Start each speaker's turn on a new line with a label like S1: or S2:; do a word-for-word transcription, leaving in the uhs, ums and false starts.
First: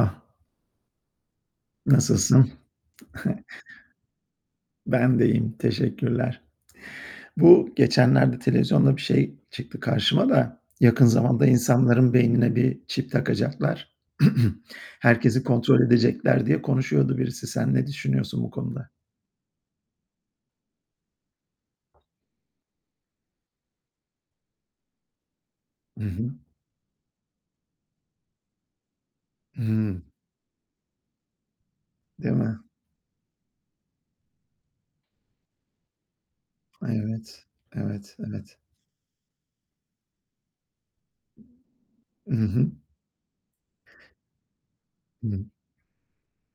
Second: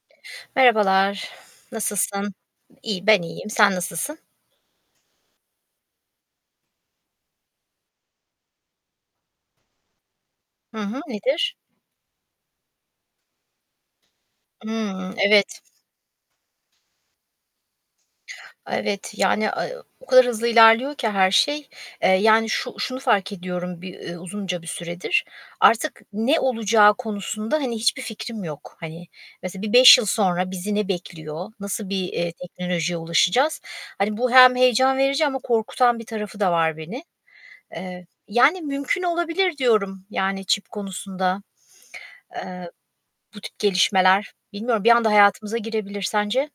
S1: Ah.
S2: Merhabalar. Nasılsın?
S1: Nasılsın?
S2: İyi ben iyiyim. Sen nasılsın?
S1: Ben de iyiyim, teşekkürler. Bu geçenlerde televizyonda bir şey çıktı karşıma da
S2: Hı hı.
S1: "Yakın zamanda
S2: Nedir?
S1: insanların beynine bir çip takacaklar;
S2: Imm,
S1: herkesi
S2: evet.
S1: kontrol edecekler." diye konuşuyordu birisi. Sen ne düşünüyorsun bu konuda?
S2: Evet. Yani, eee, o kadar hızlı ilerliyor ki her şey. Eee, yani, şu şunu fark ediyorum bir ı uzunca bir süredir. Artık
S1: Hı hı.
S2: ne olacağı konusunda, hani, hiçbir fikrim yok. Hani, mesela bir beş
S1: Hıı.
S2: yıl sonra bizi ne bekliyor? Nasıl bir, eee,
S1: Değil mi?
S2: teknolojiye ulaşacağız? Hani, bu hem heyecan verici ama korkutan bir tarafı da var
S1: Ay,
S2: beni.
S1: evet.
S2: Eee,
S1: Evet, evet.
S2: yani, mümkün olabilir, diyorum, yani, çip konusunda,
S1: Hı hı.
S2: eee, bu tip gelişmeler. Bilmiyorum bir anda
S1: Hı.
S2: hayatımıza girebilir. Sence?